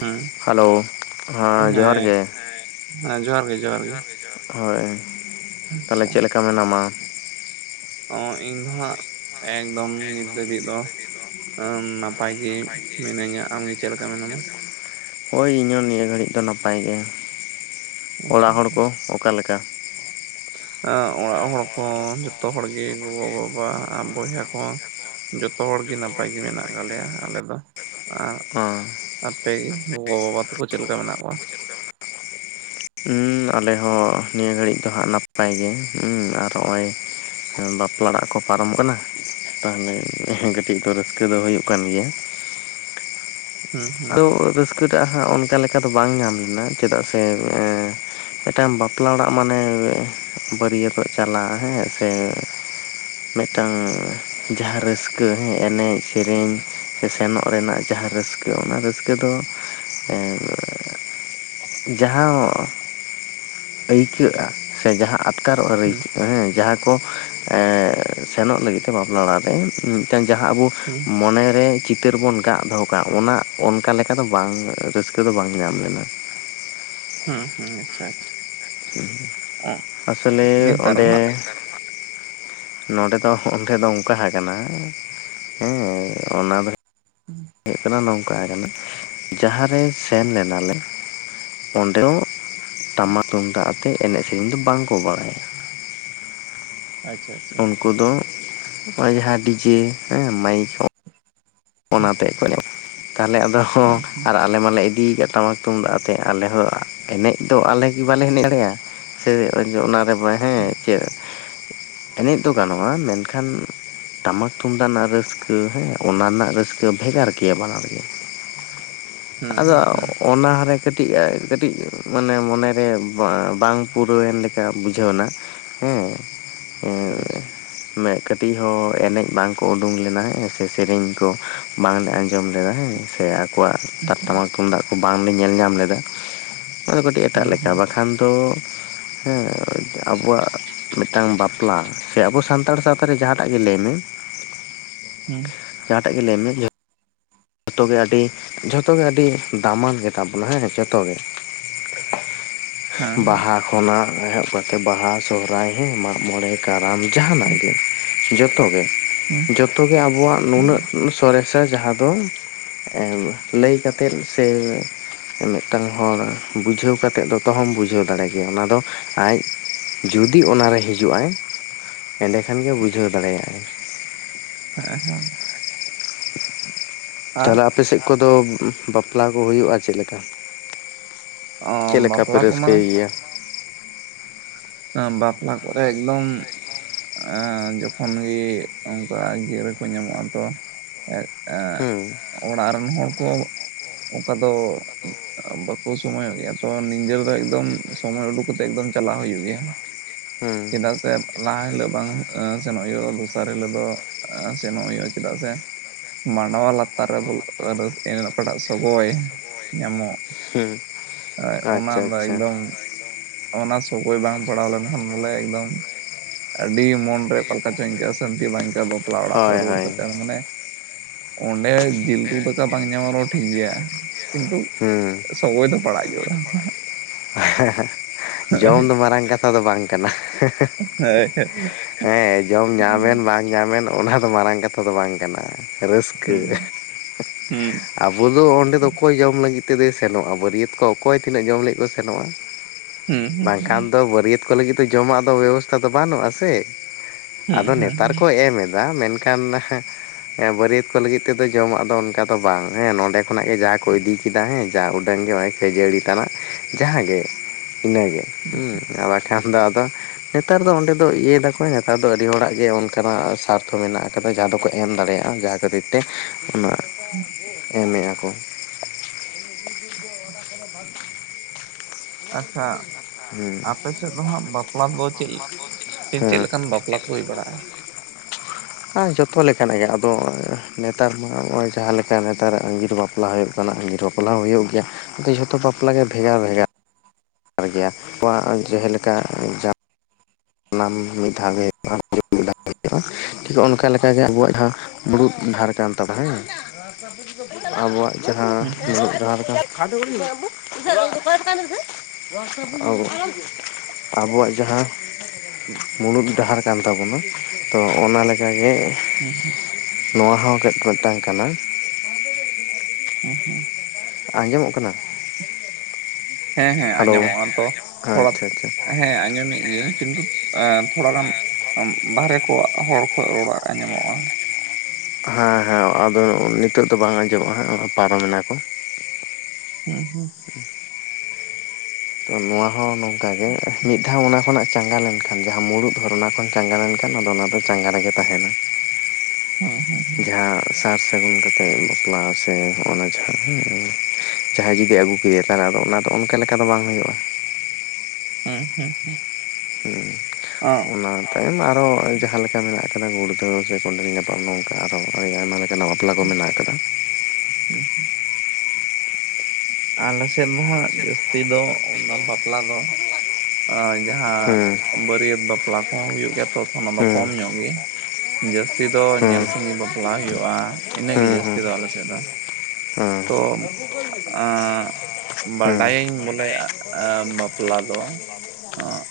ᱦᱩᱸ ᱦᱮᱞᱳ ᱦᱮᱸ ᱡᱚᱦᱟᱨ ᱜᱮ ᱦᱮᱸ ᱡᱚᱦᱟᱨ ᱜᱮ ᱡᱚᱦᱟᱨ ᱜᱮ ᱦᱳᱭ ᱛᱟᱦᱚᱞᱮ ᱟᱪᱪᱷᱟ ᱪᱮᱫ ᱞᱮᱠᱟ ᱢᱮᱱᱟᱢᱟ ᱚ ᱤᱧ ᱫᱚ ᱦᱟᱸᱜ ᱮᱠᱫᱚᱢ ᱱᱤᱛ ᱫᱷᱟᱹᱵᱤᱡ ᱫᱚ ᱱᱟᱯᱟᱭ ᱜᱮ ᱢᱤᱱᱟᱹᱧᱟ ᱟᱢᱜᱮ ᱪᱮᱫ ᱞᱮᱠᱟ ᱢᱮᱱᱟᱢᱟ ᱦᱳᱭ ᱤᱧᱟᱹᱜ ᱱᱤᱭᱟᱹ ᱜᱷᱟᱹᱲᱤᱡ ᱫᱚ ᱱᱟᱯᱟᱭ ᱜᱮ ᱟᱪᱪᱷᱟ ᱚᱲᱟᱜ ᱦᱚᱲ ᱠᱚ ᱟᱪᱪᱷᱟ ᱚᱠᱟᱞᱮᱠᱟ ᱚᱲᱟᱜ ᱦᱚᱲ ᱠᱚ ᱡᱚᱛᱚ ᱦᱚᱲᱜᱮ ᱜᱚᱜᱚᱼᱵᱟᱵᱟ ᱵᱚᱭᱦᱟ ᱠᱚ ᱡᱚᱛᱚ ᱦᱚᱲᱜᱮ ᱱᱟᱯᱟᱭ ᱜᱮ ᱢᱮᱱᱟᱜ ᱠᱫᱟᱞᱮᱭᱟ ᱟᱞᱮ ᱫᱚ ᱟᱨ ᱦᱚᱸ ᱟᱯᱮᱜᱮ ᱜᱚᱜᱚᱼᱵᱟᱵᱟ ᱛᱟᱠᱚ ᱪᱮᱫ ᱞᱮᱠᱟ ᱢᱮᱱᱟᱜ ᱠᱚᱣᱟ ᱦᱩᱸ ᱟᱞᱮ ᱦᱚᱸ ᱱᱤᱭᱟᱹ ᱜᱷᱟᱹᱲᱤᱜ ᱫᱚ ᱦᱟᱸᱜ ᱱᱟᱯᱟᱭ ᱜᱮ ᱦᱩ ᱟᱨ ᱱᱚᱜᱼᱚᱭ ᱦᱮᱸ ᱵᱟᱯᱞᱟ ᱚᱟᱜ ᱠᱚ ᱯᱟᱨᱚᱢ ᱠᱟᱱᱟ᱾ ᱛᱟᱦᱚᱞᱮ ᱠᱟᱹᱴᱤᱡ ᱫᱚ ᱨᱟᱹᱥᱠᱟᱹ ᱫᱚ ᱦᱩᱭᱩᱜ ᱠᱟᱱ ᱜᱮᱭᱟ ᱦᱩᱸ ᱦᱩᱸ ᱟᱫᱚ ᱨᱟᱹᱥᱠᱟᱹ ᱴᱟᱜ ᱦᱟᱸᱜ ᱚᱱᱠᱟ ᱞᱮᱠᱟ ᱫᱚ ᱵᱟᱝ ᱧᱟᱢ ᱞᱮᱱᱟ ᱪᱮᱫᱟᱜ ᱥᱮ ᱮ ᱢᱤᱫ ᱴᱟᱝ ᱵᱟᱯᱞᱟ ᱚᱲᱟᱜ ᱢᱟᱱᱮ ᱵᱟᱹᱨᱭᱟᱹᱛᱚᱜ ᱪᱟᱞᱟᱜᱼᱟ ᱦᱮᱸ ᱥᱮ ᱢᱤᱫᱴᱟᱝ ᱡᱟᱦᱟᱸ ᱨᱟᱹᱥᱠᱟᱹᱮ ᱮᱱᱮᱡ ᱥᱮᱨᱮᱧ ᱥᱮ ᱥᱮᱱᱚᱜ ᱨᱮᱱᱟᱜ ᱡᱟᱦᱟᱸ ᱨᱟᱹᱥ ᱚᱱᱟ ᱨᱟᱹᱥᱠᱟᱹ ᱫᱚ ᱮᱸᱜ ᱡᱟᱦᱟᱸ ᱟᱹᱭᱠᱟᱹᱜᱼᱟ ᱥᱮ ᱡᱟᱦᱟᱸ ᱟᱴᱠᱟᱨᱚᱜ ᱦᱟᱹᱨᱤᱜ ᱦᱩᱸ ᱦᱮᱸ ᱡᱟᱦᱟᱸ ᱠᱚ ᱮᱻ ᱥᱮᱱᱚᱜ ᱞᱟᱹᱜᱤᱫ ᱛᱮ ᱵᱟᱯᱞᱟ ᱚᱲᱟᱜ ᱨᱮ ᱩᱸ ᱢᱤᱛᱴᱟ. ᱜ ᱡᱟᱦᱟᱸ ᱟᱵᱚ ᱦᱩᱸ ᱢᱚᱱᱮᱨᱮ ᱪᱤᱛᱟᱹᱨ ᱵᱚᱱ ᱠᱟᱜ ᱫᱚᱦᱚ ᱚᱠᱟ ᱚᱱᱟ ᱚᱱᱠᱟ ᱞᱮᱠᱟ ᱫᱚ ᱵᱟᱝ ᱨᱟᱹᱥᱠᱟᱹ ᱫᱚ ᱵᱟᱝ ᱧᱟᱢ ᱞᱮᱱᱟ᱾ ᱟᱪᱪᱷᱟ-ᱟᱪᱪᱷᱟ ᱟᱥᱞᱮ ᱱᱮᱛᱟᱨ ᱚᱸᱰᱮ ᱢᱟ ᱱᱚᱰᱮ ᱫᱚ ᱦᱚᱸᱰᱮ ᱫᱚ ᱚᱱᱠᱟ ᱦᱟᱠᱟᱱᱟ ᱦᱮᱸᱻ ᱚᱱᱟ ᱫᱚ ᱦᱩᱭᱩᱜ ᱠᱟᱱᱟ ᱱᱚᱝᱠᱟ ᱦᱟᱠᱟᱱᱟ ᱡᱟᱦᱟᱸᱨᱮ ᱥᱮᱱ ᱞᱮᱱᱟᱞᱮ ᱚᱸᱰᱮ ᱣᱚᱸ ᱴᱟᱢᱟᱠ ᱛᱩᱢᱫᱟᱜ ᱟᱛᱮ ᱮᱱᱮᱜ ᱥᱮᱨᱮᱧ ᱫᱚ ᱵᱟᱝᱠᱚ ᱵᱟᱲᱟᱭᱟ᱾ ᱟᱪᱪᱷᱟ ᱟᱪᱪᱷᱟ ᱩᱱᱠᱩ ᱫᱚ ᱦᱚᱸᱜᱼᱚᱭ ᱡᱟᱦᱟᱸ ᱰᱤᱡᱮ ᱦᱮᱸ ᱢᱟᱭᱤᱠ ᱦᱮᱸ ᱚ ᱦᱩᱸ ᱚᱱᱟᱛᱮᱜ ᱠᱷᱚᱡᱽᱼᱚ ᱛᱟᱦᱚᱞᱮ ᱟᱫᱚ ᱦᱩᱸ ᱟᱨ ᱟ ᱞᱮ ᱢᱟᱞᱮ ᱤᱫᱤᱭ ᱠᱮᱫ ᱴᱟᱢᱟᱠ ᱟᱛᱮᱜ ᱟᱞᱮ ᱦᱚᱸ ᱮᱱᱮᱡ ᱫᱚ ᱟᱞᱮ ᱜᱮ ᱵᱟᱞᱮ ᱮᱱᱮᱡ ᱫᱟᱲᱮᱭᱟᱜᱼᱟ ᱥᱮ ᱚᱧᱡᱚ ᱚᱱᱟ ᱨᱮ ᱵᱚᱲᱦᱮᱸ ᱦᱩᱸ ᱪᱮᱫ? ᱮᱱᱮᱡ ᱫᱚ ᱜᱟᱱᱚᱼᱟ ᱢᱮᱱᱠᱷᱟᱱ ᱴᱟᱢᱟᱠ ᱛᱩᱢᱫᱟᱜ ᱱᱟ ᱨᱟᱹᱥᱠᱟᱹ ᱦᱮᱸ ᱚᱱᱟ ᱱᱟᱜ ᱨᱟᱹᱥᱠᱟᱹ ᱵᱷᱮᱜᱟᱨ ᱜᱮᱭᱟ ᱵᱟᱱᱟᱨ ᱜᱮ ᱦᱩᱸ ᱟᱫᱚ ᱦᱩᱸ ᱚᱻ ᱚᱜ ᱦᱩᱸ ᱚᱱᱟᱨᱮ ᱠᱟᱹᱴᱤᱡ ᱟᱭ ᱠᱟᱹᱴᱤᱡ ᱢᱟᱱᱮ ᱢᱚᱱᱮᱨᱮ ᱵᱟᱸ ᱵᱟᱝ ᱯᱩᱨᱟᱹᱣᱮᱱ ᱞᱮᱠᱟ ᱵᱩᱡᱷᱟᱹᱣᱮᱱᱟ᱾ ᱦᱮᱸᱻ ᱟᱪᱪᱷᱟ ᱮᱸᱻ ᱢᱮ ᱠᱟᱹᱴᱤᱡ ᱦᱚᱸ ᱮᱱᱮᱡ ᱵᱟᱝᱠᱚ ᱩᱰᱩᱸ ᱞᱮᱱᱟ ᱦᱮᱸ ᱥᱮ ᱥᱮᱨᱮᱧ ᱠᱚ ᱵᱟᱝᱞᱮ ᱟᱸᱡᱚᱢ ᱞᱮᱫᱟ ᱦᱮᱸ ᱥᱮ ᱟᱠᱚᱣᱟᱜ ᱴᱟᱜ ᱟᱪᱪᱷᱟ ᱴᱟᱢᱟᱠ ᱛᱩᱢᱫᱟᱜ ᱠᱚ ᱵᱟᱝᱞᱮ ᱧᱮᱞ ᱧᱟᱢ ᱞᱮᱫᱟ᱾ ᱦᱚᱸᱜᱼᱚᱭ ᱫᱚ ᱠᱟᱹᱴᱤᱡ ᱮᱴᱟᱜ ᱦᱩᱸ ᱞᱮᱠᱟ ᱦᱩᱸ ᱵᱟᱠᱷᱟᱱ ᱫᱚ ᱦᱮᱸᱻ ᱟᱵᱚᱣᱟᱜᱼᱟ ᱢᱤᱫᱴᱟᱝ ᱵᱟᱯᱞᱟ ᱥᱮ ᱟᱵᱚ ᱥᱟᱱᱛᱟᱲ ᱥᱟᱶᱛᱟ ᱨᱮ ᱡᱟᱦᱟᱸᱴᱟᱜ ᱜᱮ ᱞᱟᱹᱭ ᱢᱮ? ᱦᱩᱸ ᱤᱱᱟᱰᱤᱵᱟᱞ ᱮᱱᱮ ᱡᱮ ᱛᱟᱵᱮ ᱟᱹᱰᱤ ᱡᱷᱚᱛᱚᱜᱮ ᱟᱹᱰᱤ ᱫᱟᱢᱟᱱ ᱜᱮᱛᱟᱵᱱᱟ ᱦᱮᱸ ᱡᱚᱛᱚ ᱜᱮ ᱦᱮᱸ [inaudible] ᱦᱮᱸ ᱵᱟᱦᱟ ᱠᱷᱚᱱᱟᱜ ᱮᱦᱚᱵ ᱠᱟᱛᱮ ᱵᱟᱦᱟ ᱥᱚᱦᱨᱟᱭ ᱦᱮᱸᱻ ᱢᱟᱜ ᱢᱚᱬᱮ ᱠᱟᱨᱟᱢ ᱡᱟᱦᱟᱱᱟᱜ ᱜᱮᱼᱼ ᱡᱚᱛᱚᱜᱮ ᱦᱩᱸ ᱡᱚᱛᱚᱜᱮ ᱟᱵᱚᱣᱟᱜ ᱦᱩᱸ ᱱᱩᱱᱟᱹᱜ ᱩᱸ ᱥᱚᱨᱮᱥᱟ ᱡᱟᱦᱟᱸ ᱫᱚ ᱮᱻ ᱞᱟᱹᱭ ᱠᱟᱛᱮᱫ ᱥᱮ ᱢᱤᱫᱴᱟᱝ ᱦᱚᱲ ᱵᱩᱡᱷᱟᱹᱣ ᱠᱟᱛᱮᱫ ᱫᱚᱛᱚᱦᱚᱢ ᱵᱩᱡᱷᱟᱹᱣ ᱫᱟᱲᱮ ᱜᱮᱭᱟ ᱚᱱᱟ ᱫᱚ ᱟᱭᱡ ᱡᱩᱫᱤ ᱚᱱᱟᱨᱮ ᱦᱤᱡᱩᱜ-ᱟᱭ ᱮᱸᱰᱮᱠᱷᱟᱱᱜᱮ ᱵᱩᱡᱷᱟᱹᱣ ᱫᱟᱲᱮᱭᱟᱜᱼᱟᱭ ᱦᱮᱸ ᱦᱚᱸ ᱟᱨ ᱛᱟᱦᱞᱮ ᱟᱯᱮ ᱥᱮᱫ ᱠᱚᱫᱚ ᱵᱟᱯᱞᱟ ᱠᱚ ᱦᱩᱭᱩᱜᱼᱟ ᱪᱮᱫ ᱞᱮᱠᱟ? ᱪᱮᱫ ᱞᱮᱠᱟ ᱯᱮ ᱵᱟᱯᱞᱟ ᱠᱚᱢᱟ ᱨᱟᱹᱥᱠᱟᱹᱭ ᱜᱮᱭᱟ? ᱦᱮᱸ ᱵᱟᱯᱞᱟ ᱠᱚᱨᱮ ᱮᱠᱫᱚᱢ ᱟᱼ ᱡᱚᱠᱷᱚᱱ ᱜᱮ ᱚᱝᱠᱟ ᱜᱤᱨᱟᱹ ᱠᱚ ᱧᱟᱢᱚᱜᱼᱟ ᱛᱚ ᱮᱸᱫ ᱮᱸᱜ ᱦᱩᱸ ᱚᱲᱟᱜ ᱨᱮᱱ ᱦᱚᱲ ᱠᱚ ᱚᱱᱠᱟ ᱫᱚ ᱵᱟᱠᱚ ᱥᱚᱢᱚᱭ ᱚᱜ ᱜᱮᱭᱟ ᱛᱚ ᱱᱤᱫᱟᱹ ᱵᱮᱲᱟ ᱮᱠᱫᱚᱢ, ᱥᱚᱢᱚᱭ ᱩᱰᱩᱠ ᱠᱚᱛᱮᱫ ᱮᱠᱫᱚᱢ ᱪᱟᱞᱟᱣ ᱦᱩᱭᱩᱜ ᱜᱮᱭᱟ ᱦᱩᱸ ᱪᱮᱫᱟᱜ ᱥᱮ ᱞᱟᱦᱟ ᱦᱤᱞᱳᱜ ᱵᱟᱝ ᱮᱸ ᱥᱮᱱᱚᱜ ᱦᱩᱭᱩᱜ ᱨᱮᱦᱚᱸ ᱫᱚᱥᱟᱨ ᱦᱤᱞᱳᱜ ᱫᱚ ᱥᱮᱱᱚᱜ ᱦᱩᱭᱩᱜ-ᱟ ᱪᱮᱫᱟᱜ ᱥᱮ ᱢᱟᱱᱰᱣᱟ ᱞᱟᱛᱟᱨ ᱨᱮ ᱵᱚᱞ ᱨᱟᱹᱥ ᱮᱸ ᱚᱠᱟᱴᱟᱜ ᱥᱚᱜᱚᱭ ᱧᱟᱢᱚᱜ ᱦᱩᱸ ᱮᱸᱜ ᱚᱱᱟ ᱟᱪᱪᱷᱟ ᱫᱚ ᱟᱪᱪᱷᱟ ᱮᱠᱫᱚᱢ ᱚᱱᱟ ᱥᱚᱜᱚᱭ ᱵᱟᱝ ᱯᱟᱲᱟᱣ ᱞᱮᱱᱠᱷᱟᱱ ᱵᱚᱞᱮ ᱮᱠᱫᱚᱢ ᱟᱹᱰᱤ ᱢᱚᱱ ᱨᱮ ᱚᱠᱟᱞᱮᱠᱟ ᱪᱟᱝ ᱟᱹᱭᱠᱟᱹᱜᱼᱟ ᱥᱟᱹᱱᱛᱤ ᱵᱟᱝ ᱟᱹᱭᱠᱟᱹᱜ-ᱟ ᱵᱚ ᱛᱳᱣᱟ ᱚᱲᱟᱜ ᱦᱳᱭ ᱠᱷᱚᱡ ᱨᱩᱣᱟᱹᱲ ᱦᱳᱭ ᱠᱟᱛᱮ ᱦᱚ ᱢᱚᱱᱮ ᱚᱸᱰᱮ ᱡᱤᱞ ᱩᱛᱩ ᱫᱠᱟ ᱵᱟᱝ ᱧᱟᱢᱚᱜ ᱨᱮᱚᱸ ᱴᱷᱤᱠ ᱜᱮᱭᱟ ᱠᱤᱱᱛᱩ [inaudible] ᱥᱚᱵᱚᱭ ᱫᱚ ᱯᱟᱲᱟᱜ ᱜᱮᱭᱟ ᱦᱟᱸᱜ, ᱦᱮᱸ ᱦᱮᱸ ᱡᱚᱢ ᱫᱚ ᱢᱟᱨᱟᱝ ᱠᱟᱛᱷᱟ ᱫᱚ ᱵᱟᱝ ᱠᱟᱱᱟ, ᱦᱮᱸ ᱦᱮᱸ ᱡᱚᱢ ᱧᱟᱢᱮᱱ ᱵᱟᱝ, ᱧᱟᱢᱮᱱ ᱚᱱᱟ ᱫᱚ ᱢᱟᱨᱟᱝ ᱠᱟᱛᱷᱟ ᱫᱚ ᱵᱟᱝ ᱠᱟᱱᱟ ᱦᱮᱸ ᱨᱟᱹᱥᱠᱟᱹ, ᱦᱩᱸ ᱦᱩᱸ ᱟᱵᱚ ᱫᱚ ᱚᱸᱰᱮ ᱫᱚ ᱚᱠᱚᱭ ᱡᱚᱢ ᱞᱟᱹᱜᱤᱫ ᱛᱮᱫᱚᱭ ᱥᱮᱱᱚᱜᱼᱟ ᱵᱟᱹᱨᱤᱭᱟᱹᱛ ᱠᱚ ᱚᱠᱚᱭ ᱛᱤᱱᱟᱹᱜ ᱡᱚᱢ ᱞᱟᱹᱜᱤᱫ ᱥᱮᱱᱚᱜᱼᱟ ᱦᱩᱸ ᱵᱟᱝ ᱠᱷᱟᱱ ᱫᱚ ᱵᱟᱹᱨᱤᱭᱟᱹᱛ ᱠᱚ, ᱠᱚ ᱞᱟᱹᱜᱤᱫ ᱫᱚ ᱡᱚᱢᱟᱜ ᱫᱚ ᱵᱮᱵᱚᱥᱛᱷᱟ ᱫᱚ ᱵᱟᱹᱱᱩᱜᱼᱟ ᱥᱮ ᱦᱩᱸ ᱟᱫᱚ ᱦᱩᱸ ᱱᱮᱛᱟᱨ ᱦᱩᱸ ᱠᱚ ᱮᱢ ᱮᱫᱟ ᱢᱮᱱᱠᱷᱟᱱ ᱠᱟᱱᱱᱟ, ᱦᱮᱸ ᱵᱟᱹᱨᱤᱭᱟᱹᱛ ᱠᱚ ᱞᱟᱹᱜᱤᱫ ᱛᱮᱫᱚ ᱡᱚᱢᱟᱜ ᱫᱚ ᱚᱱᱠᱟ ᱫᱚ ᱵᱟᱝ ᱦᱮᱸ ᱱᱚᱸᱰᱮ ᱠᱷᱚᱱᱟᱜ ᱜᱮ ᱡᱟᱦᱟᱸᱭ ᱠᱚ ᱤᱫᱤ ᱠᱮᱫᱟ ᱦᱮᱸ ᱡᱟ ᱩᱰᱟᱹᱝ ᱜᱮ ᱚᱭ ᱠᱷᱟᱹᱡᱟᱹᱲᱤ ᱛᱟᱱᱟᱜ, ᱡᱟᱦᱟᱸᱜᱮ ᱤᱱᱟᱹᱜᱮ ᱦᱮᱸ ᱵᱟᱠᱷᱟᱱ ᱫᱚ ᱟᱫᱚ ᱱᱮᱛᱟᱨ ᱫᱚ ᱚᱸᱰᱮ ᱫᱚ ᱤᱭᱟᱹ ᱫᱟᱠᱚ ᱱᱮᱛᱟᱨ ᱫᱚ ᱟᱹᱰᱤ ᱦᱚᱲᱟᱜ ᱜᱮ ᱚᱱᱠᱟᱱᱟᱜ ᱜᱮ ᱥᱟᱨᱛᱷᱚ ᱢᱮᱱᱟᱜ ᱟᱠᱟᱫᱟ ᱡᱟᱦᱟᱸ ᱫᱚᱠᱚ ᱮᱢ ᱫᱟᱲᱮᱭᱟᱜᱼᱟ, ᱠᱷᱟᱹᱛᱤᱨ ᱛᱮ ᱚᱱᱟ ᱮᱢᱮᱫ ᱟᱠᱚ, [unintelligible] [unintelligible] ᱟᱪᱪᱷᱟ, ᱦᱮᱸ ᱟᱯᱮ ᱥᱮᱫ ᱫᱚ ᱦᱟᱸᱜ ᱵᱟᱯᱞᱟ ᱫᱚ ᱪᱮᱫ ᱪᱮᱫ ᱞᱮᱠᱟᱱ ᱵᱟᱯᱞᱟ ᱠᱚ ᱦᱩᱭ ᱵᱟᱲᱟᱜᱼᱟ, ᱟ ᱡᱚᱛᱚ ᱞᱮᱠᱟᱱᱟᱜ ᱜᱮ ᱟᱫᱚ ᱱᱮᱛᱟᱨ ᱢᱟ ᱱᱚᱜᱼᱚᱭ ᱡᱟᱦᱟᱸ ᱞᱮᱠᱟ ᱱᱮᱛᱟᱨᱟᱜ ᱟᱸᱜᱤᱨ ᱵᱟᱯᱞᱟ, ᱵᱟᱯᱞᱟ ᱦᱩᱭᱩᱜ ᱠᱟᱱᱟ ᱟᱹᱜᱤᱨ ᱵᱟᱯᱞᱟ ᱦᱚᱸ ᱦᱩᱭᱩᱜ ᱜᱮᱭᱟ ᱟᱫᱚ ᱡᱷᱚᱛᱚ ᱵᱟᱯᱞᱟ ᱜᱮ ᱵᱷᱮᱜᱟᱨ ᱵᱷᱮᱜᱟᱨ, [unintelligible] ᱱᱚᱣᱟ ᱡᱮᱦᱮ ᱞᱮᱠᱟ ᱡᱟ ᱥᱟᱱᱟᱢ ᱢᱤᱫ ᱫᱷᱟᱣ ᱜᱮ [unintelligible] ᱴᱷᱤᱠ ᱚᱱᱠᱟ ᱞᱮᱠᱟᱜᱮ ᱟᱵᱚᱣᱟᱜ ᱦᱚᱸ ᱢᱩᱲᱩᱛ ᱰᱟᱦᱟᱨ ᱠᱟᱱ ᱛᱟᱵᱚᱱᱟ ᱦᱮᱸ ᱟᱵᱚᱣᱟᱜ ᱡᱟᱦᱟᱸ, ᱦᱩᱸ ᱦᱩᱸ [unintelligible] [unintelligible] [unintelligible] ᱟᱵᱚᱣᱟᱜ ᱡᱟᱦᱟ ᱦᱩᱸ ᱢᱩᱬᱩᱫ ᱰᱟᱦᱟᱨ ᱠᱟᱱ ᱛᱟᱵᱚᱱᱟ ᱛᱚ ᱚᱱᱟ ᱞᱮᱠᱟᱜᱮ, ᱦᱩᱸ ᱦᱩᱸ ᱱᱚᱣᱟ ᱦᱚᱸ ᱢᱤᱫᱴᱟᱝ ᱠᱟᱱᱟ, ᱦᱩᱸ ᱦᱩᱸ, ᱟᱸᱡᱚᱢᱚᱜ ᱠᱟᱱᱟ? ᱦᱮᱸ ᱦᱮᱸ ᱦᱮᱞᱳ ᱟᱸᱡᱚᱢᱚᱜ ᱠᱟᱱᱟ ᱛᱚ ᱛᱷᱚᱲᱟ ᱟᱪᱪᱷᱟ ᱟᱪᱪᱷᱟ ᱦᱮᱸ ᱟᱸᱡᱚᱢᱮᱫ ᱜᱤᱭᱟᱹᱧ, ᱠᱤᱱᱛᱩ ᱛᱷᱚᱲᱟ ᱜᱟᱱ ᱵᱟᱨᱦᱮ ᱠᱚᱣᱟᱜ ᱦᱚᱲ ᱠᱚ ᱨᱚᱲᱟᱜ ᱟᱸᱡᱚᱢ ᱚᱜ ᱠᱟᱱᱟ, ᱦᱮᱸ ᱦᱮᱸ ᱟᱫᱚ ᱱᱤᱛᱚᱜ ᱫᱚ ᱵᱟᱝ ᱟᱸᱡᱚᱢᱚᱜᱼᱟ ᱦᱟᱸᱜ ᱯᱟᱨᱚᱢ ᱮᱱᱟ ᱠᱚ, ᱦᱩᱸ ᱦᱩᱸ, [inaudible] [inaudible] ᱛᱚ ᱱᱚᱣᱟ ᱦᱚᱸ ᱱᱚᱝᱠᱟ ᱜᱮ ᱢᱤᱫ ᱫᱷᱟᱣ ᱚᱱᱟ ᱠᱷᱚᱱᱟᱜ ᱪᱟᱸᱜᱟ ᱞᱮᱱᱠᱷᱟᱱ ᱡᱟᱦᱟᱸ ᱢᱩᱲᱩᱫ ᱦᱚᱨ ᱚᱱᱟ ᱠᱷᱚᱱ, ᱪᱟᱸᱜᱟ ᱞᱮᱱᱠᱷᱟᱱ ᱟᱫᱚ ᱚᱱᱟ ᱫᱚ ᱪᱟᱸᱜᱟ ᱨᱮᱜᱮ ᱛᱟᱦᱮᱱᱟ, ᱦᱮᱸ ᱦᱮᱸ, ᱡᱟᱦᱟᱸ ᱥᱟᱨ ᱥᱟᱹᱜᱩᱱ ᱠᱟᱛᱮᱜ ᱵᱟᱯᱞᱟ ᱥᱮ ᱱᱚᱜ ᱚᱱᱟ ᱡᱟᱦᱟᱸ ᱦᱮᱸ ᱡᱟᱦᱟᱸᱭ ᱡᱩᱫᱤ ᱟᱹᱜᱩ ᱠᱮᱫᱮᱭᱟ ᱛᱟᱦᱚᱞᱮ ᱚᱱᱟ ᱫᱚ ᱚᱱᱠᱟ ᱞᱮᱠᱟ ᱫᱚ ᱵᱟᱝ ᱦᱩᱭᱩᱜᱼᱟ, ᱦᱮᱸ ᱦᱮᱸ ᱦᱮᱸ, [unintelligible] ᱞᱮᱸ ᱚᱱᱟ ᱛᱟᱭᱚᱢ ᱟᱨ ᱦᱚᱸ ᱡᱟᱦᱟᱸ ᱞᱮᱠᱟ ᱢᱮᱱᱟᱜ ᱟᱠᱟᱫᱟ ᱜᱩᱲᱫᱷᱟᱹᱣ ᱥᱮ ᱠᱚᱸᱰᱮᱞ ᱧᱟᱯᱟᱢ ᱱᱚᱝᱠᱟ ᱟᱨ ᱦᱚ ᱟᱹᱰᱤ ᱟᱭᱢᱟ ᱞᱮᱠᱟᱱᱟᱜ ᱵᱟᱯ ᱵᱟᱯᱞᱟ ᱠᱚ ᱢᱮᱱᱟᱜ ᱟᱠᱟᱫᱟ, [unintelligible] ᱟᱞᱮ ᱥᱮᱫ ᱢᱟ ᱦᱟᱸᱜ ᱡᱟᱹᱥᱛᱤ ᱫᱚ ᱚᱱᱟ ᱵᱟᱯᱞᱟ ᱫᱚ ᱦᱮᱸ ᱡᱟᱦᱟᱸ ᱵᱟᱹᱨᱤᱭᱟᱹᱛ ᱵᱟᱯᱞᱟ ᱠᱚᱦᱚᱸ ᱦᱩᱭᱩᱜ ᱜᱮᱭᱟ ᱛᱚ ᱚᱱᱟ ᱫᱚ ᱦᱮᱸ ᱠᱚᱢ ᱧᱚᱜ ᱜᱮ ᱡᱟᱹᱥ ᱡᱟᱹᱥᱛᱤ ᱫᱚ ᱦᱮᱸ ᱧᱮᱞ ᱥᱟᱜᱮ ᱵᱟᱯᱞᱟ ᱦᱩᱭᱩᱜᱼᱟ ᱤᱱᱟᱹ ᱜᱮ ᱦᱮᱸ ᱡᱟᱹᱥᱛᱤ ᱫᱚ ᱟᱞᱮ ᱥᱮᱫ ᱫᱚ, ᱦᱮᱸ [unintelligible] ᱮᱸ ᱦᱮᱸ ᱵᱟᱰᱟᱭᱟᱹᱧ ᱵᱚᱞᱮ ᱵᱟᱯᱞᱟ ᱫᱚ,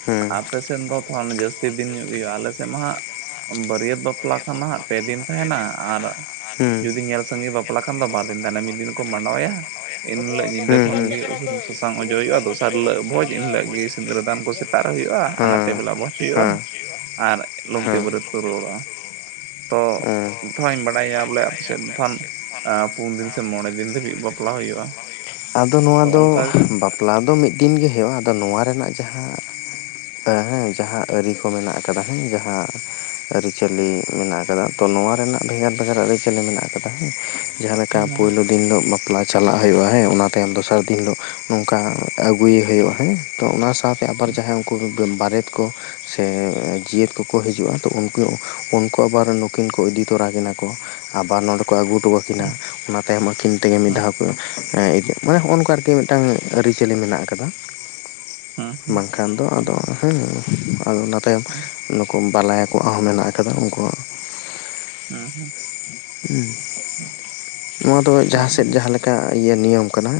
ᱦᱮᱸ ᱟᱯᱮ ᱥᱮᱫ ᱫᱚ ᱛᱚ ᱦᱟᱸᱜ ᱡᱟᱹᱥᱛᱤ ᱫᱤᱱ ᱧᱚᱜ ᱜᱮ ᱦᱩᱭᱩᱜᱼᱟ ᱟᱞᱮ ᱥᱮᱫ ᱢᱟ ᱦᱟᱸᱜ ᱵᱟᱹᱨᱭᱟᱹᱛ ᱵᱟᱯᱞᱟ ᱠᱷᱟᱱ ᱫᱚ ᱦᱟᱸᱜ ᱯᱮ ᱫᱤᱱ ᱛᱟᱦᱮᱱᱟ ᱟᱨ ᱦᱮᱸ ᱡᱩᱫᱤ ᱧᱮᱞ ᱥᱟᱺᱜᱮ ᱵᱟᱯᱞᱟ ᱠᱷᱟᱱ ᱫᱚ ᱵᱟᱨ ᱫᱤᱱ ᱛᱟᱦᱮᱱᱟ ᱢᱤᱫ ᱫᱤᱱ ᱠᱚ ᱢᱟᱸᱰᱣᱟᱭᱟ ᱮᱱ ᱦᱤᱞᱟᱹᱜ ᱧᱤᱫᱟᱹ ᱦᱮᱸ ᱠᱷᱚᱱ ᱦᱮᱸ ᱜᱮ ᱥᱩᱱᱩᱢ ᱥᱟᱥᱟᱝ ᱚᱡᱚᱜ ᱦᱩᱭᱩᱜ-ᱟ ᱫᱚᱥᱟᱨ ᱦᱤᱞᱟᱹᱜ ᱵᱷᱚᱡᱽ ᱮᱱ ᱦᱤᱞᱟᱹᱜ ᱜᱮ ᱥᱤᱸᱫᱽᱨᱟᱹ ᱫᱟᱱ ᱠᱚ [inaudible] ᱦᱩᱭᱩᱜ-ᱟ ᱟᱱᱟᱛᱮ ᱦᱮᱸ ᱵᱮᱞᱟ ᱵᱷᱚᱡᱽ ᱦᱩᱭᱩᱜ-ᱟ ᱦᱮᱸ ᱟᱨ ᱞᱩᱝᱛᱤ ᱦᱮᱸ ᱵᱟᱹᱨᱟᱹᱭᱛ ᱠᱚ ᱨᱩᱣᱟᱹᱲᱚᱜ-ᱟ ᱛᱚ ᱦᱮᱸ ᱛᱷᱚᱲᱟᱧ ᱵᱟᱲᱟᱭᱟ ᱵᱚᱞᱮ ᱟᱯᱮᱥᱮᱫ ᱫᱷᱚᱱ ᱯᱩᱱ ᱫᱤᱱ ᱥᱮ ᱢᱚᱬᱮ ᱫᱤᱱ ᱫᱷᱟᱹᱵᱤᱡ ᱵᱟ ᱠᱚᱨᱟᱣ ᱦᱩᱭᱩᱜ-ᱟ ᱟᱫᱚ ᱱᱚᱣᱟ ᱫᱚ ᱵᱟᱯᱞᱟ ᱫᱚ ᱢᱤᱫ ᱫᱤᱱ ᱜᱮ ᱦᱮᱣᱟ ᱟᱫᱚ ᱱᱚᱣᱟ ᱨᱮᱱᱟᱜ ᱡᱟᱦᱟᱸ ᱦᱮᱸ ᱦᱮᱸ ᱡᱟᱦᱟᱸ ᱟᱹᱨᱤ ᱠᱚ ᱢᱮᱱᱟᱜ ᱟᱠᱟᱫᱟ ᱦᱮᱸ ᱡᱟᱦᱟᱸ ᱟᱹᱨᱤᱪᱟᱹᱞᱤ ᱢᱮᱱᱟᱜ ᱟᱠᱟᱫᱟ ᱛᱚ ᱱᱚᱣᱟ ᱨᱮᱱᱟᱜ ᱵᱷᱮᱜᱟᱨᱼᱵᱷᱮᱜᱟᱨ ᱟᱹᱨᱤᱼᱪᱟᱹᱞᱤ ᱢᱮᱱᱟᱜ ᱠᱟᱫᱟ ᱦᱮᱸ᱾ ᱡᱟᱦᱟᱸ ᱞᱮᱠᱟ ᱦᱮᱸ ᱦᱮᱸ ᱯᱳᱭᱞᱳ ᱫᱤᱱ ᱦᱤᱞᱳᱜ ᱵᱟᱯᱞᱟ ᱪᱟᱞᱟᱜ ᱦᱳᱭᱳᱜᱼᱟ᱾ ᱦᱮᱸ ᱚᱱᱟ ᱛᱟᱭᱚᱢ ᱫᱚ ᱥᱟᱹᱨᱫᱤ ᱦᱤᱞᱳᱜ ᱱᱚᱝᱠᱟ ᱟᱹᱜᱩᱭᱮ ᱦᱩᱭᱩᱜ-ᱟ ᱦᱮᱸ ᱛᱚ ᱚᱱᱟ ᱥᱟᱶᱛᱮ ᱟᱵᱟᱨ ᱡᱟᱦᱟᱸ [unintelligible] ᱫᱚ ᱵᱟᱨᱮᱛ ᱠᱚ ᱥᱮ ᱡᱤᱭᱟᱹᱛ ᱠᱚᱠᱚ ᱦᱤᱡᱩᱜ-ᱟ ᱛᱚ ᱩᱱᱠᱩ, ᱩᱱᱠᱩ ᱟᱵᱟᱨ ᱱᱩᱠᱤᱱ ᱠᱚ ᱤᱫᱤ ᱛᱚᱨᱟ ᱠᱤᱱᱟ ᱠᱚ᱾ ᱟᱵᱟᱨ ᱱᱚᱸᱰᱮ ᱠᱚ ᱟᱹᱜᱩ ᱦᱚᱴᱚ ᱟᱹᱠᱤᱱᱟ ᱦᱮᱸ ᱚᱱᱟ ᱛᱟᱭᱚᱢ ᱟᱹᱠᱤᱱ ᱛᱮᱜᱮ ᱢᱤᱫ ᱦᱮᱸ ᱫᱷᱟᱣ ᱛᱮ ᱦᱮᱸ ᱤᱠᱟᱹᱜ ᱢᱮ ᱦᱚᱸᱜᱼᱚ ᱱᱚᱝᱠᱟ ᱟᱨᱠᱤ ᱢᱤᱴᱟᱝ ᱟᱹᱨᱤᱼᱪᱟᱹᱞᱤ ᱢᱮᱱᱟᱜ ᱟᱠᱟᱫᱟ᱾ ᱦᱮᱸ ᱦᱮᱸ ᱵᱟᱝᱠᱷᱟᱱ ᱫᱚ ᱟᱫᱚ ᱦᱩᱸ ᱟᱫᱚ ᱚᱱᱟ ᱛᱟᱭᱚᱢ ᱱᱩᱠᱩ ᱵᱟᱞᱟᱭᱟ ᱠᱚᱣᱟᱜ ᱦᱚᱸ ᱢᱮᱱᱟᱜ ᱟᱠᱟᱫᱟ ᱩᱱᱠᱩᱣᱟᱜ ᱮ ᱦᱮ ᱦᱩ ᱱᱚᱣᱟ ᱫᱚ ᱦᱮᱸ ᱡᱟᱦᱟᱸᱥᱮᱫ ᱦᱮᱸ ᱡᱟᱦᱟᱸᱞᱮᱠᱟ ᱤᱭᱟᱹ ᱱᱤᱭᱚᱢ ᱠᱟᱱᱟ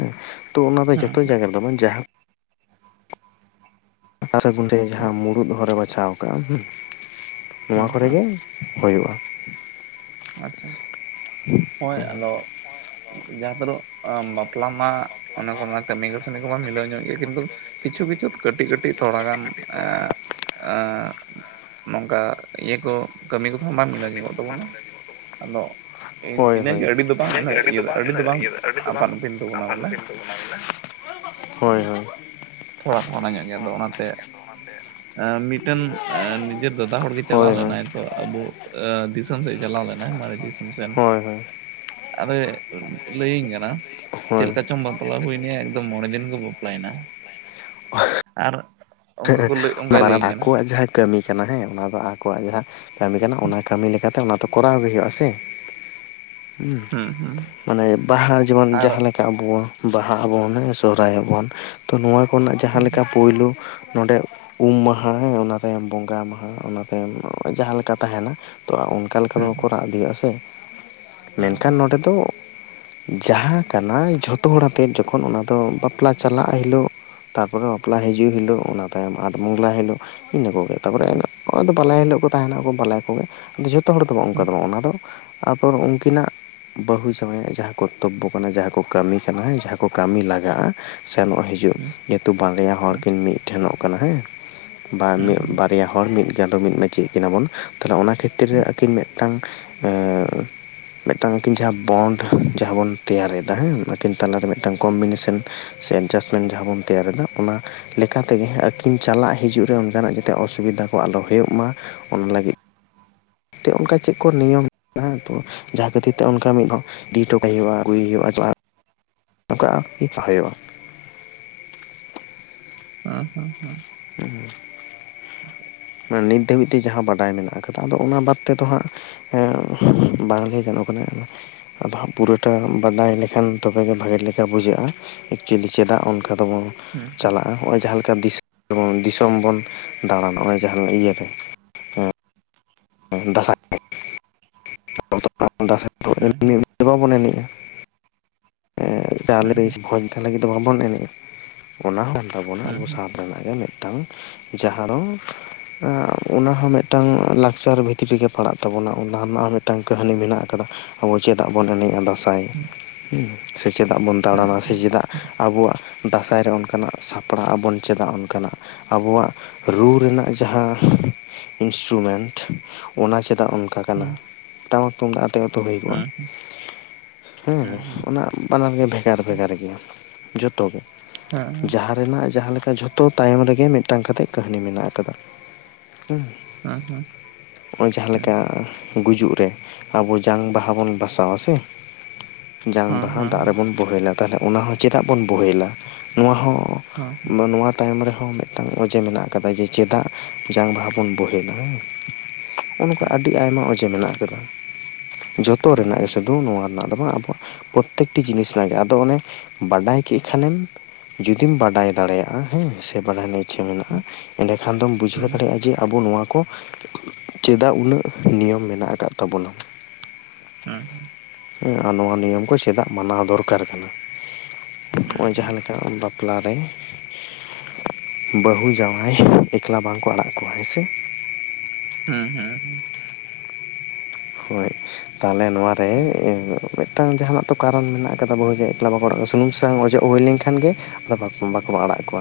ᱛᱚ ᱚᱱᱟ ᱫᱚ ᱦᱩᱸ ᱡᱷᱚᱛᱚ ᱡᱟᱭᱜᱟ ᱨᱮᱫᱚ ᱵᱟᱝ, ᱡᱟᱦᱟᱸ [unintelligible] ᱦᱩᱸ ᱡᱟᱦᱟᱸ ᱢᱩᱬᱩᱫ ᱦᱚᱨᱮ ᱵᱟᱪᱷᱟᱣ ᱠᱟᱜ-ᱟ ᱦᱩᱸ ᱱᱚᱣᱟ ᱦᱩᱸ ᱠᱚᱨᱮ ᱦᱩᱸ ᱜᱮ ᱦᱳᱭᱳᱜ-ᱟ᱾ ᱟᱪᱪᱷᱟ ᱦᱚᱭ ᱟᱫᱚ ᱡᱟᱦᱟᱸ [unintelligible] ᱵᱟᱯᱞᱟ ᱢᱟ ᱚᱱᱟ [unintelligible] ᱠᱟᱹᱢᱤ ᱠᱟᱹᱥᱱᱤ ᱠᱚᱢᱟ ᱢᱤᱞᱟᱹᱣ ᱧᱚᱜ ᱜᱮᱭᱟ ᱠᱤᱱᱛᱩ ᱠᱤᱪᱷᱩ ᱠᱤᱪᱷᱩ ᱠᱟᱹᱴᱤᱡ ᱠᱟᱹᱴᱤᱡ ᱛᱷᱚᱲᱟᱜᱟᱱ ᱮ ᱟᱸ ᱱᱚᱝᱠᱟ ᱤᱭᱟᱹ ᱠᱚ ᱠᱟᱹᱢᱤ ᱠᱚᱫᱚ ᱦᱟ ᱵᱟᱝ ᱢᱤᱞᱟᱹᱣ ᱧᱚᱜᱚᱜ ᱛᱟᱵᱚᱱᱟ᱾ ᱟᱫᱚ ᱦᱳᱭ ᱤᱱ-ᱤᱱᱟᱹ ᱦᱳᱭ ᱜᱮ ᱟᱹᱰᱤ ᱫᱚ ᱛᱟᱝ ᱤᱱᱦᱚᱸ ᱤᱭᱟᱹ ᱟᱹᱰᱤ ᱫᱚ ᱵᱟᱝ ᱟᱯᱟᱱ ᱟᱹᱯᱤᱱ ᱛᱟᱵᱚᱱᱟ ᱵᱚᱞᱮ᱾ ᱦᱳᱭ ᱦᱳᱭ᱾ ᱛᱷᱚᱲᱟ [unintelligible] ᱧᱚᱜ ᱜᱮᱭᱟ ᱟᱫᱚ ᱚᱱᱟᱛᱮ ᱟᱻ ᱢᱤᱫᱴᱟᱹᱱ ᱟᱻ ᱱᱤᱡᱮᱨ ᱫᱟᱫᱟ ᱦᱚᱲᱜᱮ ᱦᱳᱭ ᱪᱟᱞᱟᱣ ᱦᱳᱭ ᱞᱮᱱᱟᱭ ᱛᱚ ᱟᱵᱚ ᱟᱻ ᱫᱤᱥᱚᱢ ᱥᱮᱡ ᱪᱟᱞᱟᱣ ᱞᱮᱱᱟᱭ ᱢᱟᱨᱮ ᱫᱤᱥᱚᱢ ᱥᱮᱱ ᱦᱳᱭ ᱦᱳᱭ ᱟᱨᱮ ᱞᱟᱹᱭᱤᱧ ᱠᱟᱱᱟ ᱪᱮᱫ ᱦᱳᱭ ᱞᱮᱠᱟ ᱪᱚᱢ ᱵᱟ [unintelligible] ᱮᱠᱫᱚᱢ ᱢᱚᱬᱮ ᱫᱤᱱ ᱠᱚ ᱵᱟᱯᱞᱟᱭᱱᱟ [inaudible] ᱟᱨ ᱚᱱᱠᱟ ᱠᱚ ᱞᱟᱹᱭ ᱚᱱᱠᱟᱭ [unintelligible] ᱞᱟᱹᱭᱟᱹᱧ ᱠᱟᱱᱟ ᱟᱠᱚᱣᱟᱜ ᱡᱟᱦᱟᱸ ᱠᱟᱹᱢᱤ ᱠᱟᱱᱟ ᱦᱮᱸ ᱚᱱᱟ ᱫᱚ ᱟᱠᱚᱣᱟᱜ ᱡᱟᱦᱟᱸ ᱠᱟᱹᱢᱤ ᱠᱟᱱᱟ ᱚᱱᱟ ᱠᱟᱹᱢᱤ ᱞᱮᱠᱟ ᱚᱱᱟ ᱛᱚ ᱠᱚᱨᱟᱣ ᱦᱩᱭᱩᱜ-ᱟ ᱥᱮ ᱦᱩ ᱦᱩᱸ ᱦᱩᱸ ᱢᱟᱱᱮ ᱵᱟᱦᱟ ᱡᱮᱢᱚᱱ ᱟᱨ ᱡᱟᱦᱟᱸ ᱞᱮᱠᱟ ᱟᱵᱚ ᱵᱟᱦᱟ ᱟᱵᱚᱱ ᱦᱮᱸ ᱥᱚᱦᱨᱟᱭ ᱟᱵᱚᱱ ᱛᱚ ᱱᱚᱣᱟ ᱠᱚᱨᱮᱱᱟᱜ ᱡᱟᱦᱟᱸ ᱦᱩᱸ ᱞᱮᱠᱟ ᱯᱳᱭᱞᱳ ᱱᱚᱸᱰᱮ ᱩᱢ ᱢᱟᱦᱟ ᱦᱮᱸ, ᱚᱱᱟ ᱛᱟᱭᱚᱢ ᱵᱚᱸᱜᱟ ᱢᱟᱦᱟ, ᱚᱱᱟ ᱛᱟᱭᱚᱢ ᱡᱟᱦᱟᱸ ᱞᱮᱠᱟ ᱛᱟᱦᱮᱱᱟ᱾ ᱛᱚ ᱚᱝᱠᱟ ᱞᱮᱠᱟ ᱦᱩᱸ ᱫᱚ ᱠᱚᱨᱟᱣ ᱤᱫᱤᱭᱟ ᱥᱮ ᱦᱩᱸ ᱢᱮᱱᱠᱷᱟᱱ ᱦᱩᱸ ᱦᱩᱸ ᱱᱚᱸᱰᱮ ᱫᱚ, ᱡᱟᱦᱟᱸ ᱠᱟᱱᱟ ᱡᱷᱚᱛᱚ ᱦᱚᱲ ᱟᱛᱮᱫ ᱡᱚᱠᱷᱚᱱ ᱚᱱᱟᱫᱚ ᱵᱟᱯᱞᱟ ᱪᱟᱞᱟᱜ ᱦᱤᱞᱳᱜ᱾ ᱛᱟᱨᱯᱚᱨ ᱵᱟᱯᱞᱟ ᱦᱤᱡᱤᱠ ᱦᱤᱞᱳᱜ ᱚᱱᱟ ᱛᱟᱭᱚᱢ ᱟᱴ ᱢᱩᱣᱟᱹᱞᱟ ᱦᱮᱞᱳᱜ ᱤᱱᱟᱹ ᱠᱚᱜᱮ ᱛᱟᱨᱯᱚᱨᱮ ᱦᱩᱸ ᱤᱱᱟᱹ ᱠᱚ ᱟᱫᱚ ᱵᱟᱞᱟᱭᱟ ᱦᱤᱞᱳᱜ ᱠᱚ ᱛᱟᱦᱮᱱᱟ ᱵᱟᱞᱟᱭᱟ ᱠᱚᱜᱮ ᱡᱷᱚᱛᱚ ᱦᱚᱲ ᱫᱚ ᱦᱩᱸ ᱦᱩᱸ ᱦᱩᱸ ᱦᱩᱸ ᱦᱩᱸ ᱦᱩᱸ ᱦᱩᱸ ᱦᱩᱸ ᱦᱩᱸ ᱦᱩᱸ ᱦᱩᱸ ᱦᱩᱸ ᱦᱩᱸ ᱦᱩᱸ ᱦᱩᱸ ᱦᱩᱸ ᱦᱩᱸ ᱵᱟᱝ ᱚᱱᱠᱟ ᱫᱚ ᱵᱟᱝ ᱚᱱᱟᱫᱚ ᱟᱯᱚᱨ ᱩᱱᱠᱤᱱᱟᱜ ᱵᱟᱹᱦᱩ ᱡᱟᱣᱟᱭᱟᱜ ᱡᱟᱦᱟᱸ ᱠᱚᱨᱛᱚᱵᱵᱚ ᱠᱟᱱᱟ ᱡᱟᱦᱟᱸ ᱠᱚ ᱠᱟᱹᱢᱤ ᱠᱟᱱᱟ ᱡᱟᱦᱟᱸ ᱠᱚ ᱠᱟᱹᱢᱤ ᱞᱟᱜᱟᱜ-ᱟ ᱥᱮᱱᱚᱜ ᱦᱤᱡᱩᱜ ᱡᱮᱛᱩ ᱵᱟᱨᱭᱟ ᱦᱚᱲ ᱠᱤᱱ ᱢᱤᱫᱴᱷᱮᱱᱚᱜ ᱠᱟᱱᱟ ᱦᱮᱸ ᱵᱟᱱ [unintelligible] ᱦᱩᱸ ᱵᱟᱨᱭᱟ ᱦᱚᱲ ᱢᱤᱫ ᱜᱟᱸᱰᱚ ᱢᱤᱫ ᱢᱟᱪᱤᱭᱮᱫ ᱠᱤᱱᱟ ᱵᱚᱱ ᱛᱟᱞᱦᱮ ᱚᱱᱟ ᱠᱷᱮᱛᱨᱮ ᱟᱹᱠᱤᱱ ᱢᱮᱫᱴᱟᱝ ᱮᱻ ᱢᱮᱫᱴᱟᱝ ᱠᱤᱱ ᱴᱷᱮᱭᱟᱜ ᱵᱚᱱᱰ ᱡᱟᱦᱟᱸ ᱵᱚᱱ ᱛᱮᱭᱟᱨᱮᱫᱟ ᱦᱮᱸ ᱟᱠᱤᱱ ᱛᱟᱞᱟᱨᱮ ᱢᱮᱫᱴᱟᱝ ᱠᱚᱢᱵᱤᱱᱮᱥᱮᱱ, ᱥᱮ ᱮᱰᱡᱟᱥᱴᱢᱮᱱᱴ ᱡᱟᱦᱟᱸ ᱵᱚᱱ ᱛᱮᱭᱟᱨᱮᱫᱟ ᱚᱱᱟ [unintelligible] ᱚᱱᱠᱟ ᱛᱮᱜᱮ ᱟᱹᱠᱤᱱ ᱪᱟᱞᱟᱜ ᱦᱤᱡᱩᱜ ᱨᱮ ᱚᱱᱠᱟᱱᱟᱜ ᱡᱟᱛᱮ ᱚᱥᱩᱵᱤᱫᱟ ᱠᱚ ᱟᱞᱚ ᱦᱳᱭᱳᱜ ᱢᱟ, ᱚᱱᱟ ᱞᱟᱹᱜᱤᱫ ᱛᱮ ᱚᱱᱠᱟ ᱪᱮᱫ ᱠᱚ ᱱᱤᱭᱚᱢ ᱛᱚ ᱡᱟᱦᱟᱸ ᱠᱷᱟᱹᱛᱤᱨ ᱛᱮ ᱚᱱᱠᱟ ᱢᱤᱫ ᱦᱚᱲ ᱤᱫᱤ ᱦᱚᱴᱚ ᱠᱟᱭ ᱦᱩᱭᱩᱜᱼᱟ, ᱦᱩᱭᱩᱜᱼᱟ ᱱᱚᱝᱠᱟ ᱦᱩᱭᱩᱜᱼᱟ᱾ ᱦᱟᱸ ᱦᱟᱸ ᱦᱟᱸ ᱦᱩᱸ ᱦᱩ ᱱᱤᱛ ᱫᱷᱟᱹᱵᱤᱡ ᱛᱮ ᱡᱟᱦᱟᱸ ᱵᱟᱰᱟᱭ ᱢᱮᱱᱟᱜ ᱠᱟᱫᱟ ᱟᱫᱚ ᱚᱱᱟ ᱵᱟᱫ ᱛᱮᱫᱚ ᱦᱟᱸᱜ ᱦᱮ ᱵᱟᱝ ᱞᱟᱹᱭ ᱜᱟᱱᱚᱜ ᱠᱟᱱᱟ᱾ ᱟᱫᱚ ᱦᱟᱸᱜ ᱯᱩᱨᱟᱹᱴᱟᱜ ᱵᱟᱰᱟᱭ ᱞᱮᱠᱷᱟᱱ ᱛᱚᱵᱮᱜᱮ ᱵᱷᱟᱹᱜᱤ ᱞᱮᱠᱟ ᱵᱩᱡᱷᱟᱹᱜᱼᱟ ᱮᱪᱩᱭᱮᱞᱤ ᱪᱮᱫᱟᱜ ᱚᱱᱠᱟ ᱫᱚᱵᱚᱱ ᱪᱟᱞᱟᱜᱼᱟ ᱱᱚᱜᱼᱚᱭ ᱡᱟᱦᱟᱸ ᱞᱮᱠᱟ ᱫᱤᱥᱚᱢ ᱵᱚᱱ ᱫᱟᱬᱟᱱᱟ ᱱᱚᱸᱜᱼᱚᱭ ᱡᱟᱦᱟᱸ ᱤᱭᱟᱹ ᱨᱮ ᱫᱟᱸᱥᱟᱭ, ᱫᱟᱸᱥᱟᱭ ᱫᱚ ᱮᱢᱱᱤ ᱮᱢᱱᱤ ᱵᱟᱵᱚᱱ ᱮᱱᱮᱡᱼᱟ [unintelligible] ᱵᱷᱚᱡᱽ ᱞᱟᱹᱜᱤᱫ ᱫᱚ ᱵᱟᱵᱚᱱ ᱮᱱᱮᱡᱼᱟ, ᱚᱱᱟ ᱦᱚᱸ ᱠᱟᱱ ᱛᱟᱵᱚᱱᱟ ᱦᱩᱸ ᱟᱵᱚ ᱦᱩᱸ ᱥᱟᱶᱛᱟ ᱨᱮᱱᱟᱜ [unintelligible] ᱢᱤᱫᱴᱟᱝ ᱡᱟᱦᱟᱸ ᱫᱚ ᱚᱱᱟᱦᱚᱸ ᱢᱤᱫᱴᱟᱝ ᱞᱟᱠᱪᱟᱨ ᱵᱷᱤᱛᱨᱤᱜᱮ ᱯᱟᱲᱟᱜ ᱛᱟᱵᱚᱱᱟ, ᱚᱱᱟ ᱨᱮᱱᱟᱜ ᱦᱚᱸ ᱢᱤᱫᱴᱟᱝ ᱠᱟᱹᱦᱱᱤ ᱢᱮᱱᱟᱜ ᱟᱠᱟᱫᱟ᱾ ᱟᱵᱚ ᱪᱮᱫᱟᱜ ᱵᱚᱱ ᱮᱱᱮᱡᱼᱟ ᱫᱟᱸᱥᱟᱭ? ᱦᱩᱸ ᱦᱩᱸ ᱥᱮ ᱪᱮᱫᱟᱜ ᱵᱚᱱ ᱦᱮᱸ ᱫᱟᱬᱟᱱᱟ ᱦᱮᱸ ᱦᱮᱸ ᱦᱮᱸ ᱦᱮᱸ ᱦᱮᱸ ᱥᱮ ᱦᱮᱸ ᱦᱮᱸ ᱦᱮᱸ ᱦᱮᱸ ᱦᱮᱸ ᱪᱮᱫᱟᱜ? ᱟᱵᱚᱣᱟᱜ ᱫᱟᱸᱥᱟᱭ ᱨᱮ ᱚᱱᱠᱟᱱᱟᱜ ᱥᱟᱯᱲᱟᱜ ᱟᱵᱚᱱ ᱪᱮᱫᱟᱜ? ᱚᱱᱠᱟᱱᱟᱜ ᱟᱵᱚᱣᱟᱜ ᱨᱩ ᱨᱮᱱᱟᱜ ᱡᱟᱦᱟᱸ ᱤᱱᱥᱴᱨᱩᱢᱮᱱᱴ ᱚᱱᱟ ᱪᱮᱫᱟᱜ ᱦᱮᱸ ᱚᱱᱠᱟ ᱠᱟᱱᱟ? ᱦᱮᱸ ᱴᱟᱢᱟᱠ ᱛᱩᱢᱫᱟᱜ ᱟᱛᱮ ᱜᱮ ᱩᱛᱩ ᱦᱩᱭ ᱠᱚᱜᱼᱟ ᱦᱮᱸ ᱦᱮᱸ ᱚᱱᱟ ᱵᱟᱱᱟᱨ ᱜᱮ ᱵᱷᱮᱜᱟᱨ ᱵᱷᱮᱜᱟᱨ ᱜᱮᱭᱟ᱾ ᱡᱚᱛᱚ ᱜᱮ ᱡᱟᱦᱟᱸ ᱨᱮᱱᱟᱜ ᱡᱟᱦᱟᱸ ᱞᱮᱠᱟ ᱡᱷᱚᱛᱚ ᱛᱟᱭᱚᱢ ᱨᱮᱜᱮ ᱢᱤᱫᱴᱟᱝ ᱠᱟᱛᱮᱜ ᱠᱟᱹᱦᱱᱤ ᱢᱮᱱᱟᱜ ᱟᱠᱟᱫᱟ ᱦᱩᱸ ᱦᱟᱸ ᱦᱟᱸ ᱡᱟᱦᱟᱸᱞᱮᱠᱟ ᱜᱩᱡᱩᱜ ᱨᱮ ᱟᱵᱚ ᱡᱟᱝ ᱵᱟᱦᱟ ᱵᱚᱱ ᱵᱟᱥᱟ ᱟᱥᱮ ᱡᱟᱝ ᱵᱟᱦᱟ ᱫᱟᱜ ᱨᱮᱵᱚᱱ ᱵᱳᱦᱮᱞᱟ ᱛᱟᱦᱚᱞᱮ, ᱚᱱᱟ ᱦᱚᱸ ᱪᱮᱫᱟᱜ ᱵᱚᱱ ᱵᱳᱦᱮᱞᱟ? ᱱᱚᱣᱟ ᱦᱚᱸ ᱱᱚᱣᱟ ᱛᱟᱭᱚᱢ ᱨᱮᱦᱚᱸ ᱢᱤᱫᱴᱟᱝ ᱚᱡᱮ ᱢᱮᱱᱟᱜ ᱠᱟᱫᱟ, ᱡᱮ ᱪᱮᱫᱟᱜ ᱡᱟᱝ ᱵᱟᱦᱟ ᱵᱚᱱ ᱵᱳᱦᱮᱞᱟ ᱦᱮᱸ ᱚᱱᱠᱟ ᱟᱹᱰᱤ ᱟᱭᱢᱟ ᱚᱡᱮ ᱢᱮᱱᱟᱜ ᱠᱟᱫᱟ᱾ ᱡᱚᱛᱚ ᱨᱮᱱᱟᱜ ᱜᱮ ᱥᱩᱫᱷᱩ ᱱᱚᱣᱟ ᱨᱮᱱᱟᱜ ᱫᱚ ᱵᱟᱝ ᱟᱵᱚᱣᱟᱜ ᱯᱨᱚᱛᱮᱠᱴᱤ ᱡᱤᱱᱤᱥ ᱨᱮᱱᱟᱜ ᱟᱫᱚ ᱚᱱᱮ ᱵᱟᱰᱟᱭ ᱠᱮᱫ ᱠᱷᱟᱱᱮᱢ ᱡᱚᱫᱤᱢ ᱵᱟᱰᱟᱭ ᱫᱟᱲᱮᱭᱟᱜᱼᱟ, ᱦᱮᱸ ᱥᱮ ᱵᱟᱰᱟᱭ ᱨᱮᱱᱟᱜ ᱤᱪᱪᱟᱹ ᱢᱮᱱᱟᱜᱼᱟ ᱮᱸᱰᱮᱠᱷᱟᱱ ᱫᱚᱢ ᱵᱩᱡᱷᱟᱹᱣ ᱫᱟᱲᱮᱭᱟᱜᱼᱟ ᱡᱮ ᱟᱵᱚ ᱱᱚᱣᱟ ᱠᱚ ᱪᱮᱫᱟᱜ ᱩᱱᱟᱹᱜ ᱱᱤᱭᱚᱢ ᱢᱮᱱᱟᱜ ᱟᱠᱟᱫ ᱛᱟᱵᱚᱱᱟ? ᱦᱮᱸ ᱟᱨ ᱱᱚᱣᱟ ᱱᱤᱭᱚᱢ ᱠᱚ ᱪᱮᱫᱟᱜ ᱢᱟᱱᱟᱣ ᱫᱚᱨᱠᱟᱨ ᱠᱟᱱᱟ᱾ ᱱᱚᱜ ᱚᱭ ᱡᱟᱦᱟᱸ ᱞᱮᱠᱟ ᱵᱟᱯᱞᱟ ᱨᱮ ᱵᱟᱹᱦᱩ ᱡᱟᱶᱟᱭ ᱮᱠᱞᱟ ᱵᱟᱝ ᱠᱚ ᱟᱲᱟᱜ ᱠᱚᱣᱟ ᱦᱮᱸ ᱥᱮ? ᱦᱩᱸ ᱦᱩᱸ ᱦᱩᱸ ᱦᱳᱭ ᱛᱟᱦᱚᱞᱮ ᱱᱚᱣᱟ ᱨᱮ ᱢᱤᱫᱴᱟᱝ ᱡᱟᱦᱟᱱᱟᱜ ᱛᱚ ᱠᱟᱨᱚᱱ ᱢᱮᱱᱟᱜ ᱠᱟᱫᱟ ᱵᱟᱹᱦᱩ ᱡᱟᱣ ᱮᱠᱞᱟ ᱵᱟᱠᱚ ᱟᱲᱟᱜ ᱠᱚᱣᱟ ᱥᱩᱱᱩᱢ ᱥᱟᱥᱟᱝ ᱚᱡᱚᱜ ᱦᱩᱭ ᱞᱮᱱᱠᱷᱟᱱ ᱠᱷᱟᱱ ᱜᱮ ᱟᱫᱚ ᱵᱟᱠᱚ ᱟᱲᱟᱜ ᱠᱚᱣᱟ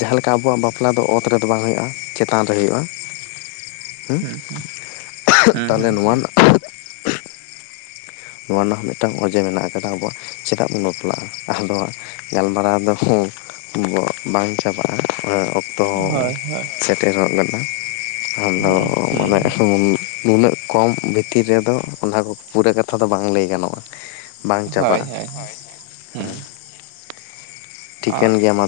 ᱡᱟᱦᱟᱸ ᱞᱮᱠᱟ ᱟᱵᱚᱣᱟᱜ ᱵᱟᱯᱞᱟ ᱫᱚ ᱚᱛ ᱨᱮᱫᱚ ᱵᱟᱝ ᱦᱩᱭᱩᱜᱼᱟ ᱪᱮᱛᱟᱱ ᱨᱮ ᱦᱩᱭᱩᱜᱼᱟ᱾ ᱦᱮᱸ [inaudible] ᱦᱮᱸ ᱛᱟᱦᱚᱞᱮ ᱦᱮᱸ ᱱᱚᱣᱟ ᱦᱮᱸ ᱨᱮᱱᱟᱜ ᱱᱚᱣᱟ ᱨᱮᱱᱟᱜ ᱦᱚᱸ ᱢᱤᱫᱴᱟᱱ ᱚᱡᱮ ᱢᱮᱱᱟᱜ ᱠᱟᱫᱟ᱾ ᱟᱵᱚᱣᱟᱜ ᱪᱮᱫᱟᱜ ᱵᱚᱱ ᱵᱟᱯᱞᱟᱜᱼᱟ? ᱟᱫᱚ ᱜᱟᱞᱢᱟᱨᱟᱣ ᱫᱚ ᱵᱟᱝ ᱪᱟᱵᱟᱜᱼᱟ ᱚᱠᱛᱚ ᱛᱚ ᱦᱳᱭ ᱦᱳᱭ ᱥᱮᱴᱮᱨᱚᱜ ᱠᱟᱱᱟ ᱦᱮᱸ ᱟᱱᱫᱚ ᱢᱟᱱᱮ ᱦᱮᱸ [unintelligible] ᱱᱩᱱᱟᱹᱜ ᱠᱚᱢ ᱵᱷᱤᱛᱤᱨ ᱨᱮᱫᱚ ᱚᱱᱟ ᱠᱚ ᱯᱩᱨᱟᱹ ᱠᱟᱛᱷᱟ ᱫᱚ ᱵᱟᱝ ᱞᱟᱹᱭ ᱜᱟᱱᱚᱜᱼᱟ᱾ ᱵᱟᱝ ᱦᱳᱭ ᱪᱟᱵᱟᱜᱼᱟ ᱦᱳᱭ ᱦᱮᱸ ᱟᱜ ᱾ᱴᱷᱤᱠᱟᱹᱱ ᱜᱮᱭᱟ ᱢᱟ